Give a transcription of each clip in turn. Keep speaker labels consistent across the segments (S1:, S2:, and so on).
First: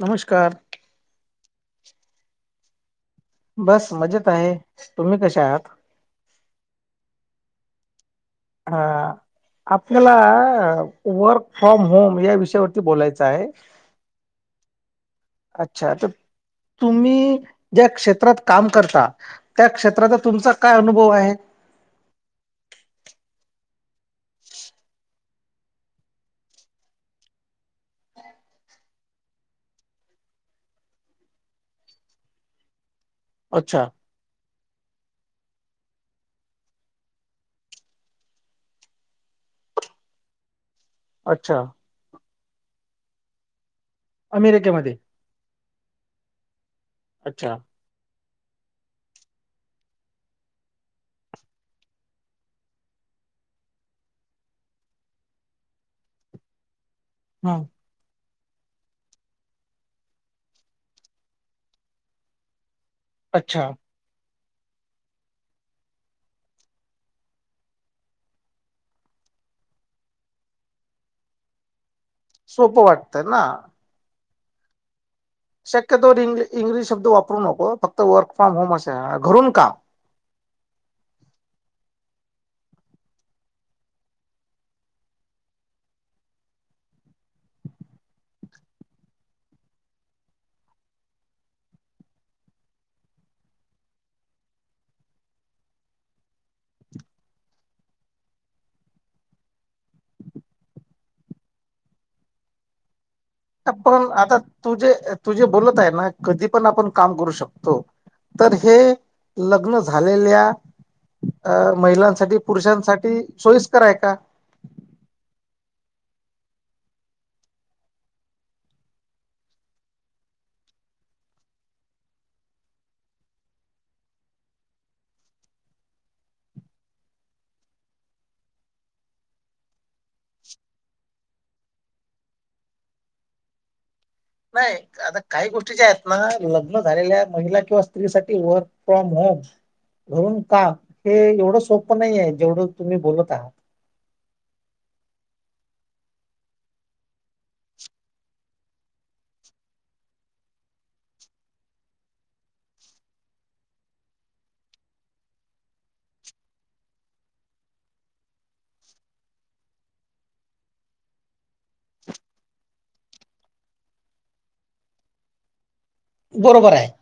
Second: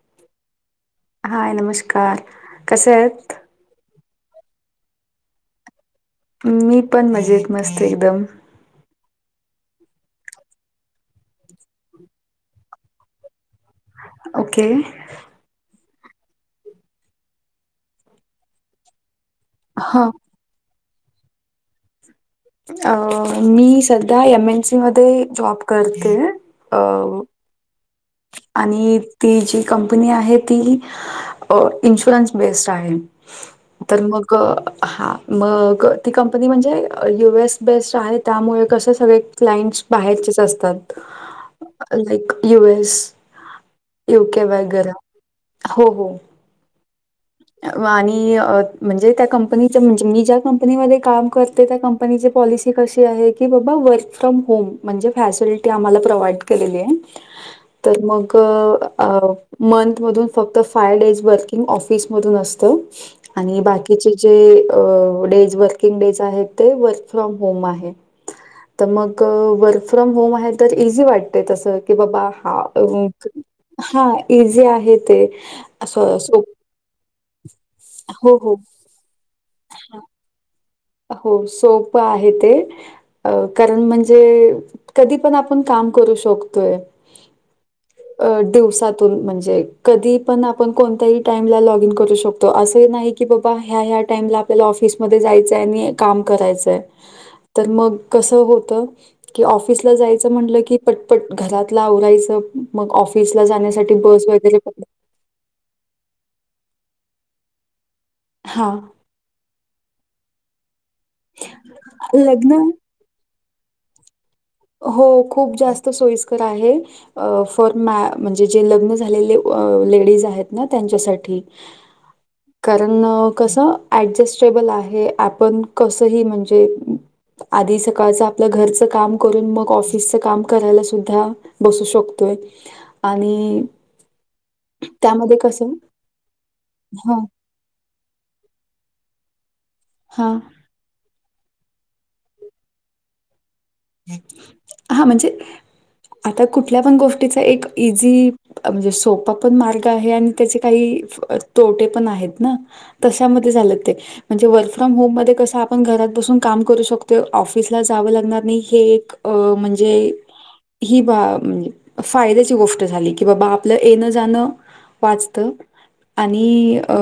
S1: नमस्कार!
S2: हा नमस्कार. कसे आहेत?
S1: बस मजेत आहे. तुम्ही कशा आहात?
S2: मी पण मजेत मस्त एकदम.
S1: हा. आपल्याला वर्क फ्रॉम होम या विषयावरती बोलायचं आहे.
S2: ओके.
S1: अच्छा. तर तुम्ही ज्या क्षेत्रात काम करता- त्या
S2: हा
S1: क्षेत्राचा तुमचा काय अनुभव आहे?
S2: आ. मी सध्या एम एन सी मध्ये जॉब करते. अ- आणि ती जी कंपनी आहे ती इन्शुरन्स बेस्ड आहे.
S1: अच्छा
S2: पण मग- -ग. हां. मग ती कंपनी म्हणजे यु एस बेस्ड आहे त्यामुळे कसं सगळे- क्लाइंट्स बाहेरचेच असतात.
S1: अच्छा.
S2: [unintelligible] यु एस, यु के वगैरा.
S1: अमेरिकेमध्ये
S2: हो हो.
S1: अच्छा
S2: आणि म्हणजे त्या कंपनीच म्हणजे मी ज्या कंपनीमध्ये काम करते त्या कंप नी पॉलिसी कशी आहे. की बाबा वर्क फ्रॉम होम म्हणजे फॅसिलिटी आम्हाला प्रोव्हाइड केलेली आहे.
S1: हम.
S2: तर मग मंथ मधून फक्त फाय डेज वर्किंग ऑफ स मधून असत. आणि
S1: अच्छा
S2: बाकी तिचे जे डेज वर्किंग डेज आहेत. ते वर्क फ्रॉम होम आहे. ‌ तर मग वर्क फ्रॉम होम आहे. तर इझी वाटते तसं की बाबा हा
S1: सोपं वाटतं ना
S2: हा इझी आहे. ते असं
S1: शक्यतोवर्
S2: सोप
S1: इंग्लिश शब्द वापरू नको फक्त वर्क
S2: हो,
S1: फ्रॉम
S2: हो.
S1: होम असे. घरून काम
S2: हो सोप आहे. ते अ कारण म्हणजे कधी पण आपण काम करू शकतोय. [unintelligible] अ दिवसातून म्हणजे कधी पण आपण कोणत्याही टाईमला लॉग इन करू शकतो. असं नाही-' की बाबा ह्या ह्या टाईमला आपल्याला ऑफिसमध्ये जायचंय. आणि काम करायचंय तर मग कसं होत. कि ऑफिस ला जायचं म्हटलं कि पटपट घरातला आवरायचं मग ऑफिस ला जाण्यासाठी बस वगैरे प
S1: तु जे बोलत आहे ना, कधी पण आपण काम करू शकतो. तर
S2: हा
S1: हे लग्न झालेल्या अ महिलांसाठी
S2: लग्न
S1: पुरुषांसाठी सोईस्कर आहे का?
S2: हो खूप जास्त सोयीस्कर आहे. अ फर मॅ म्हणजे जे लग्न झालेले लेडीज आहेत. ना त्यांच्यासाठी [unintelligible] कारण कसं ऍडजस्टेबल आहे. आपण कसंही म्हणजे आधी सकाळचं आपलं घरचं काम करून मग ऑफिसच काम करायला. सुद्धा बसू शकतोय आणि
S1: नाही आता
S2: त्यामध्ये
S1: काही
S2: कसं
S1: गोष्टी ज्या आहेत. ना लग्न
S2: हां,
S1: झालेल्या महिला किंवा स्त्री साठी वर्क फ्रॉम होम
S2: हां,
S1: घरून काम हे एवढं सोपं नाही आहे. जेवढं तुम्ही बोलत आहात.
S2: हा म्हणजे आता कुठल्या पण गोष्टीचा एक इझी म्हणजे सोपा पण मार्ग आहे. आणि त्याचे काही तोटे पण आहेत ना? तशामध्ये झालं ते म्हणजे वर्क फ्रॉम होम मध्ये कस आपण घरात बसून काम करू शकतो. ऑफिसला जावं लागणार नाही. हे एक अ म्हणजे ही बा म्हणजे फायद्याची गोष्ट झाली. की बाबा आपलं येणं जाणं वाचत
S1: बरोबर
S2: आणि
S1: आहे
S2: अ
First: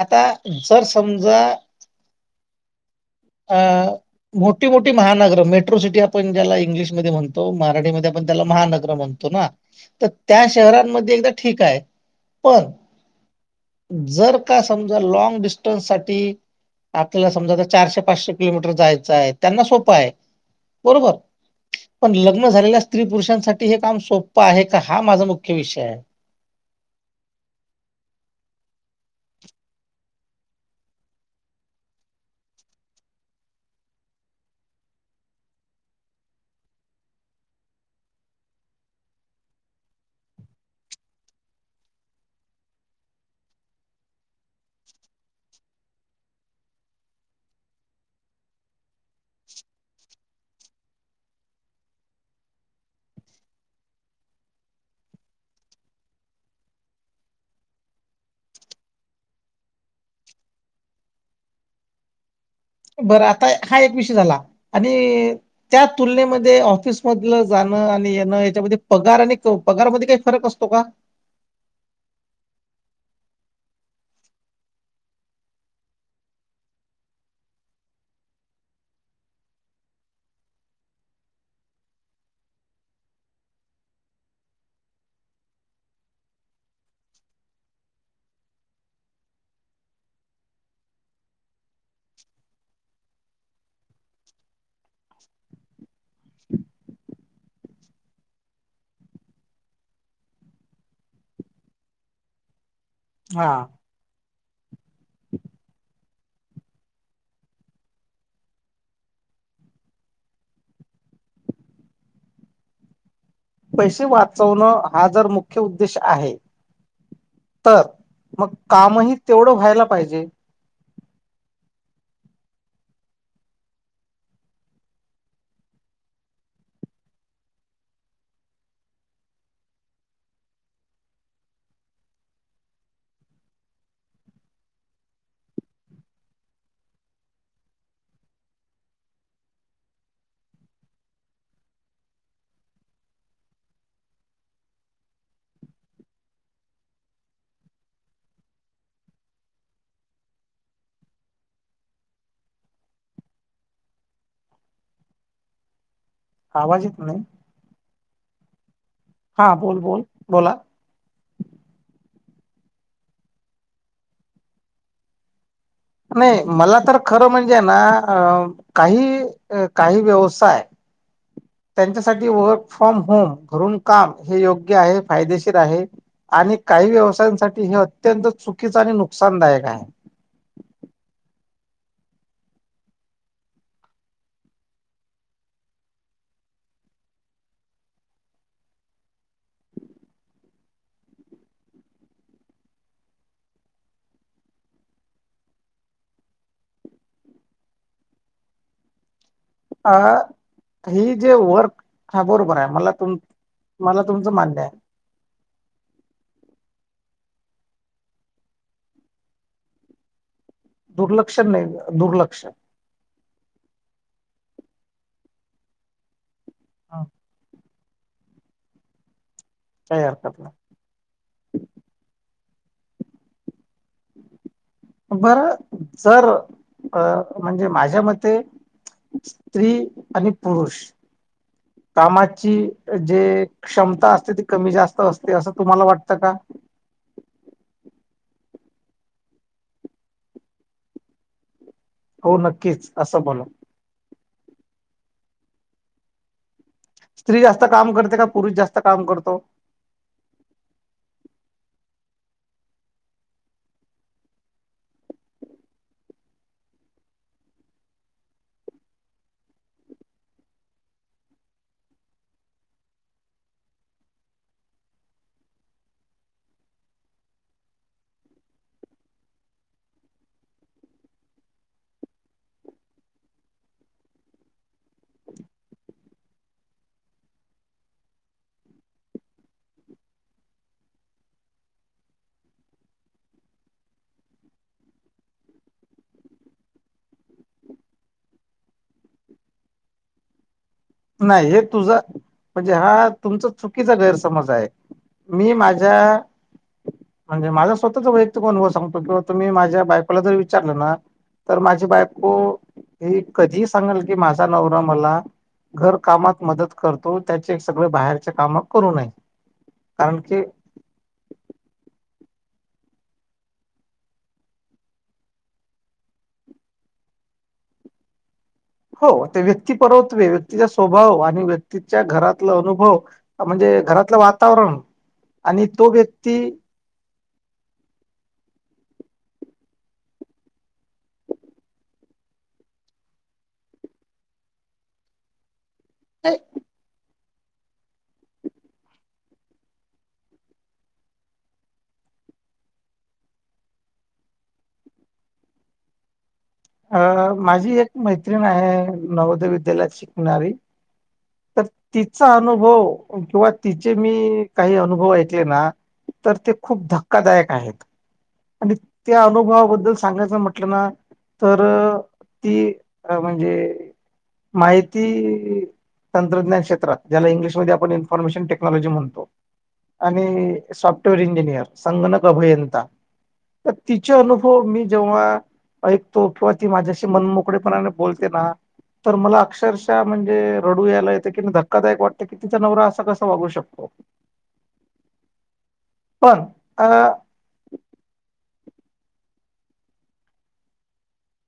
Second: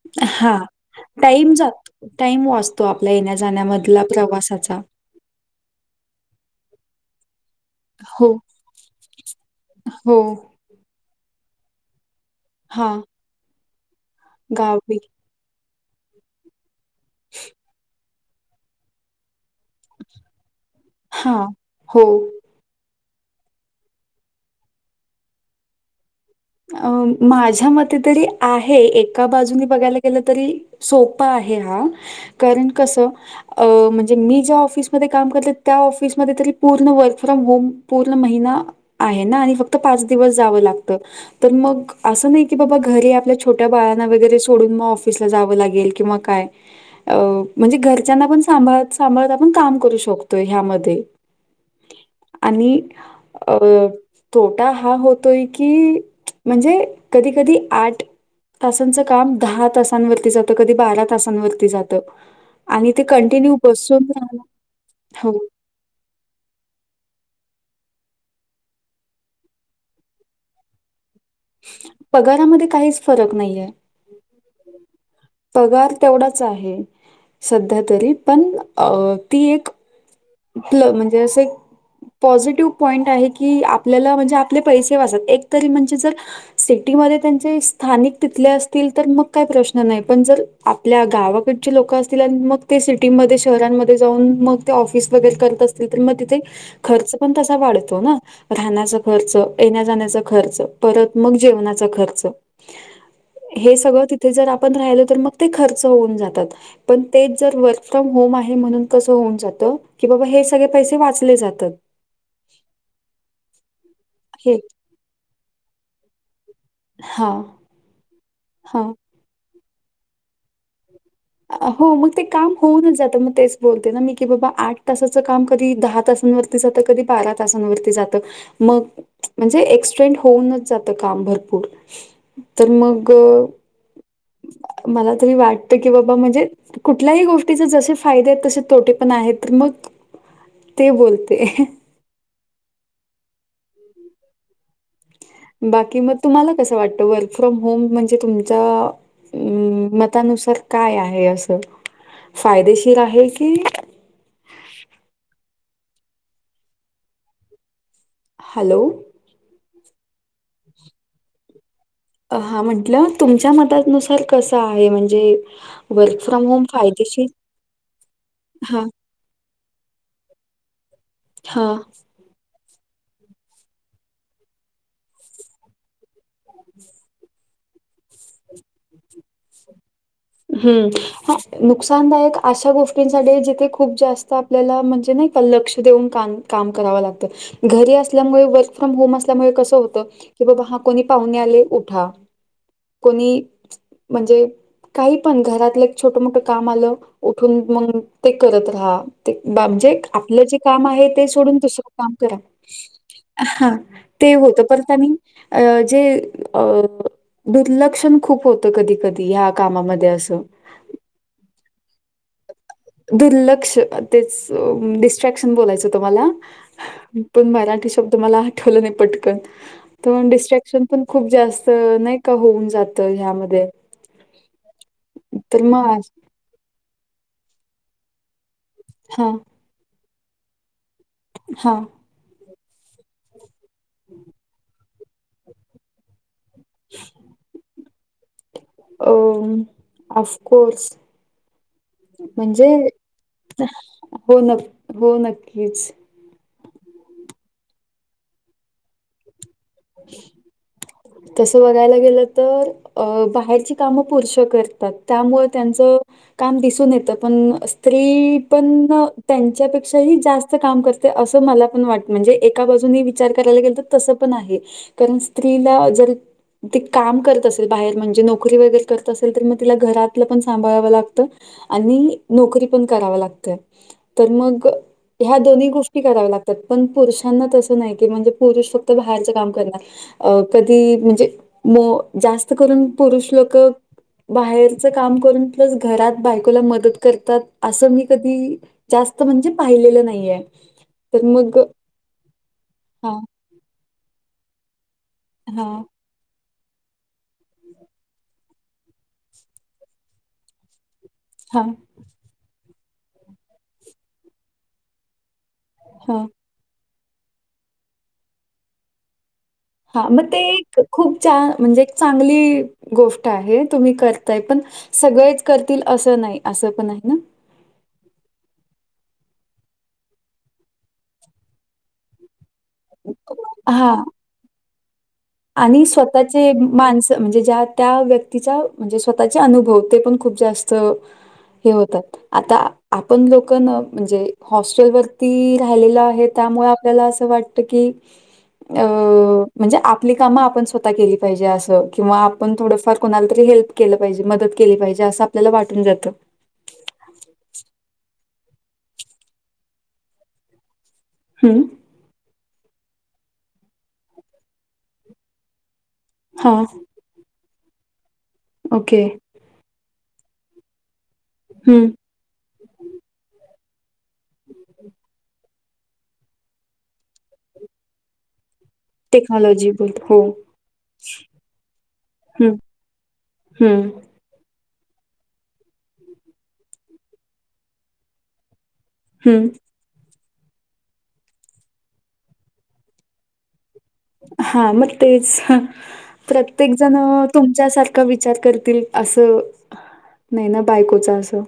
S1: आता
S2: हा
S1: जर समजा
S2: टाईम जात. टाईम वाच तो आपल्या येण्या
S1: अ
S2: जाण्यामधला
S1: मोठी
S2: प्रवासाचा.
S1: मोठी महानगर मेट्रो सिटी आप पण ज्याला इंग्लिशमध्ये म्हणतो. मराठीमध्ये आपण
S2: हो,
S1: त्याला महानगर म्हणतो. ना तर
S2: हो.
S1: त्या शहरांमध्ये एकदा ठिक आहे. पण
S2: हां,
S1: जर
S2: गावी
S1: लॉग डिस्टनसाठी आपल्या समजा चारशे पाचशे किलोमीटर जायचं आहे. त्यांना सोपं आहे बरोबर
S2: हां,
S1: पण
S2: हो.
S1: लग्न झालेल्या स्त्री पुरुषांसाठी हे काम सोप्पं आहे का? हा माझा मुख्य विषय आहे.
S2: अ माझ्या मते तरी आहे, एका बाजूंनी बघायला गेलं तरी सोप्पं आहे हा, कारण कसं अ म्हणजे मी ज्या ऑफिसमध्ये काम करते त्या ऑफिसमध्ये तरी पूर्ण वर्क फ्रॉम होम पूर्ण महिना आहे ना आणि फक्त पाच दिवस जावं लागतं तर मग असं नाही की बाबा घरी आपल्या छोट्या बाळांना वगैरे सोडून मग ऑफिसला जावं लागेल किंवा काय अ म्हणजे घरच्यांना पण सांभाळत सांभाळत आपण काम करू शकतोय ह्यांमध्ये आणि अं तोटा हा होतोय की म्हणजे कधी कधी आठ तासांचं काम दहा तासांवरती जात, कधी बारा तासांवरती जात आणि ते
S1: बरं आता
S2: कंटिन्यू
S1: हा एक
S2: बसून
S1: विषय झाला
S2: हो
S1: आणि त्या तुलनेमध्ये ऑफिस मधलं जाणं आणि येणं यांच्यामध्ये पगार आणि पगारमध्ये काही फरक असतो का?
S2: पगारामध्ये काहीच फरक नाहीये. पगार तेवढाच आहे सध्या तरी, पण ती एक इतलं म्हणजे असं एक पॉझिटिव्ह पॉईंट आहे की आपल्याला म्हणजे आपले पैसे वाचतात एकतरी म्हणजे जर सिटीमध्ये त्यांचे स्थानिक तिथले असतील तर मग काही प्रश्न नाही, पण जर आपल्या गावाकडची लोक असतील आणि मग ते सिटीमध्ये, शहरांमध्ये जाऊन मग ते ऑफिस वगैरे करत असतील तर मग तिथे खर्च पण तसा वाढतो ना? राहण्याचा खर्च, येण्या जाण्याचा खर्च, परत मग जेवणाचा खर्च
S1: हा
S2: हे सगळं तिथे जर आपण राहिलो तर मग ते खर्च होऊन जातात पण तेच जर वर्क फ्रॉम होम आहे म्हणून कसं होऊन जातं कि बाबा हे सगळे पैसे वाचले जातात.
S1: पैसे
S2: हे
S1: वाचवणं हा जर मुख्य उद्देश आहे
S2: हां,
S1: तर मग
S2: हां.
S1: कामही तेवढं व्हायला पाहिजे.
S2: हो मग ते काम होऊनच जातं म तेच बोलते ना मी की बाबा आठ तासाचं काम कधी दहा तासांवर जात कधी बारा तासांवरती जात, मग म्हणजे एक्सटेंड होऊनच जातं काम भरपूर. तर मग मला तरी वाटत की बाबा म्हणजे कुठल्याही गोष्टीचे जसे फायदे आहेत तसे तोटे पण आहेत, तर मग ते बोलते. बाकी मग तुम्हाला कसं वाटतं वर्क फ्रॉम होम म्हणजे तुमचा हम्म मतानुसार काय आहे असं? फायदेशीर आहे की
S1: आवाज इत नाही?
S2: हॅलो.
S1: हा बोल बोल बोला.
S2: हा म्हंटलं तुमच्या मतानुसार कसं आहे? म्हणजे वर्क
S1: नाही
S2: फ्रॉम होम
S1: मला तर
S2: फायदेशीर
S1: खरं म्हणजे ना अ
S2: हां,
S1: काही काही व्यवसाय
S2: हां.
S1: त्यांच्यासाठी वर्क फ्रॉम होम घरून काम हे योग्य आहे, फायदेशीर आहे आणि काही व्यवसायांसाठी हे अत्यंत चुकीचं आणि नुकसानदायक हाय.
S2: हम्म. हा नुकसानदायक अशा गोष्टींसाठी जिथे खूप जास्त आपल्याला म्हणजे नाही का लक्ष देऊन काम काम करावं लागतं, घरी असल्यामुळे वर्क फ्रॉम होम असल्यामुळे कसं होतं कि बाबा हा कोणी पाहुणे आले उठा, कोणी म्हणजे काही पण घरातलं एक छोट मोठं काम आलं उठून मग ते करत राहा ते बा जे
S1: अ
S2: आपलं जे काम आहे
S1: ही
S2: ते
S1: जे
S2: सोडून
S1: वर्क
S2: दुसरं काम
S1: हा
S2: करा.
S1: बरोबर आहे मला तुम
S2: हा
S1: मला
S2: ते
S1: तुमचं मान्य
S2: होतं
S1: आहे
S2: परतानी. अ जे अ दुर्लक्षण खूप होत कधी कधी ह्या. कामामध्ये असो.
S1: दुर्लक्ष नाही दुर्लक्ष.
S2: दुर्लक्ष तेच डिस्ट्रॅक्शन बोलायचं तुम्हाला.
S1: हं,
S2: पण मलाठी शब्द म आठव नाही
S1: काही
S2: पटकन
S1: हरकत
S2: डिस्ॅ
S1: नाही
S2: शिक्ण पण खूप जास्त नाही का होऊन जात ह्यामध्ये. तर
S1: बरं
S2: मग
S1: जर अ म्हणजे माझ्या मते.
S2: हा
S1: स्त्री आणि पुरुष.
S2: हा.
S1: कामाची जे क्षमता असते ती कमी जास्त असते असं तुम्हाला वाटतं का.
S2: बछ अ अफकोर्स.
S1: हो
S2: म्हणजे
S1: नक्कीच असं बोला.
S2: हो न हो नक्कीच.
S1: स्त्री जास्त काम करते का पुरुष जास्त काम करतो.
S2: कस बघायला गेलं तर. अ बाहेरची कामं पुरुष करतात त्यामुं त्यांचं. काम दिसून येत पण स्त्री पण त्यांच्यापेक्षाही जास्त. काम करते असं मला पण वाट म्हणजे एका बाजूनी विचार करायला गेल तर तसं पण आहे. कारण स्त्रीला जर. ती काम करत असेल बाहेर म्हणजे नोकरी वगैरे करत असेल तर मग तिला घरातलं पण सांभाळावं लागतं. आणि नोकरी पण कराव लागतय तर मग. ह्या दोन्ही गोष्टी कराव्या लागतात पण पुरुषांना तसं नाही की म्हणजे पुरुष फक्त बाहेर काम. अ कधी म्हणजे जास्त करून पुरुष लोक. बाहेरच काम करून प्लस घरात बायकोला मदत करतात असं मी कधी. जास्त म्हणजे पाहिलेलं नाहीये. तर
S1: नाही
S2: मग
S1: हे तुझा म्हणजे हा
S2: हां,
S1: तुमचा चुकीचा गैरसमज आहे. मी
S2: हां,
S1: माझ्या म्हणजे माझा स्वतःच वैयक्तीक. सांगतो किंवा तुम्ही माझ्या बायकोला जर विचारलं ना तर
S2: हां,
S1: माझी बायको. हे कधी सांगाल की माझा नवरा मला. घर
S2: हां,
S1: कामात मदत करतो त्याचे सगळे बाहेरच्या काम करू नये.
S2: हा
S1: कारण
S2: मग ते
S1: की
S2: एक खूप म्हणजे एक चांगली गोष्ट आहे तुम्ही करताय पण. सगळेच करतील असं नाही असं पण नाही ना.
S1: हो ते व्यक्ती परवतवे व्यक्तीचा स्वभाव आणि व्य तिच्या घरातलं अनुभव म्हणजे
S2: हां.
S1: घरातलं वातावरण.
S2: आणि
S1: तो व्यक्ती
S2: स्वतःचे माणसं म्हणजे ज्या त्या व्यक्तीचा म्हणजे स्वतःचे अनुभव ते पण खूप जास्त. हे होतात आता आपण लोक ना म्हणजे हॉस्टेलवर. रा आहे त्यामुळे आपल्याला अस वाटत की अ म्हणजे आपली कामं आपण स्वतः केली पाहिजे असं किंवा आपण थोडंफार कोणाला तरी हेल्प केलं पाहिजे मदत केली पाहिजे असं. आपल्याला वाटून जातं.
S1: अ माझी एक मैत्रिण आहे नवोदय विद्यालयात शिकणारी.
S2: हं,
S1: तर तिचा अनुभव किंवा तिचे मी काही अनुभव ऐकले ना. तर ते
S2: हां,
S1: खूप धक्कादायक आहेत. आणि
S2: ओके.
S1: त्या अनुभवाबद्दल सांगायचं म्हटलं ना तर
S2: हं,
S1: ती म्हणजे माहिती तंत्रज्ञान क्षेत्रात ज्याला इग्लिश मध्ये आपण इनफॉर्मेशन टेक्नॉलॉजी टेक्नॉलॉजी म्हणतो
S2: टेक्नॉलॉजी बोलतो. हो.
S1: आणि सॉफ्टवेअर इंजिनियर संगणक
S2: हं,
S1: अभियंता तर
S2: हं,
S1: तिचे अनु हो मी जेव्हा ऐकतो किंवा ती माझ्याशी मन मोोकळेपणाने बोलते ना तर मला
S2: हं.
S1: अक्षरशः म्हणजे रडू यायला कि धक्कादायक वाटतं की तिचा नवरा असा कसा वागू शकतो
S2: हा मग तेच
S1: पण
S2: प्रत्येक
S1: अ
S2: जण तुमच्यासारखा विचार करतील असं नाही ना बायकोचा असं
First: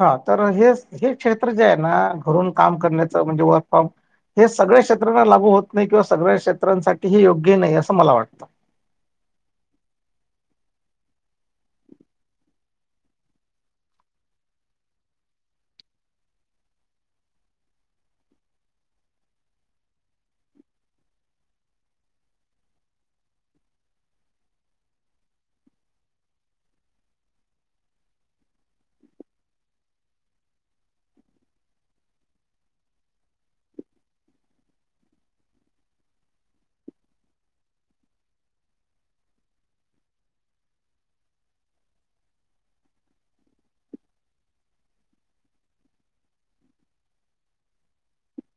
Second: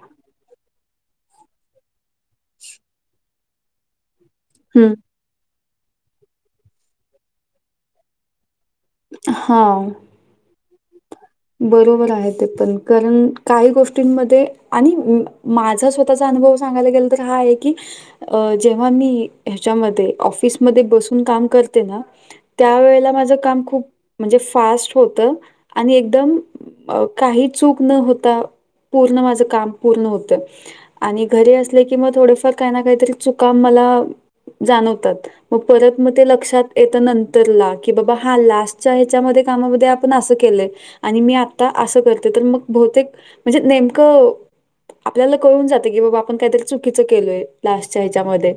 S1: हा तर हे हे क्षेत्र जे आहे ना घरून काम करण्याचं म्हणजे वर्क फ्रॉम हे सगळ्या
S2: हं,
S1: क्षेत्रांना लागू होत नाही किंवा सगळ्या क्षेत्रांसाठी योग्य नाही असं मला वाटतं
S2: हा.. बरोबर आहे ते पण करण काही गोष्टींमध्ये आणि माझा स्वतःचा अनुभव सांगायला गेला तर हा आहे की अ जेव्हा मी ह्याच्यामध्ये ऑफिसमध्ये बसून काम करते ना त्या वेळेला माझं काम खूप म्हणजे फास्ट होतं आणि एकदम काही चूक न होता पूर्ण माझ काम पूर्ण होत.. आणि घरी असले की मग थोडेफार काही ना काहीतरी चुका मला जाणवतात मग परत मग ते लक्षात येत नंतरला की बाबा हा लास्टच्या ह्याच्या का ण असं केलंय आणि मी आता असं करते तर मग बहुतेक म्हणजे नेमकं आपल्याला कळून जाते की बाबा आपण काहीतरी चुकीचं केलोय लास्टच्या ह्याच्यामध्ये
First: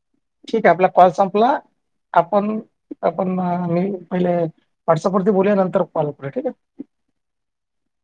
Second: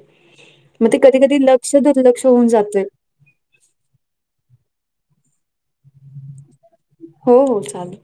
S1: ठीक आहे आपला
S2: मग ते कधी कधी लक्ष दुर्लक्ष होऊन जातय
S1: पण मी पहिले व्हॉट्सअप वरती बोलू नंतर कॉल पु ठीक आहे
S2: हो हो चालेल..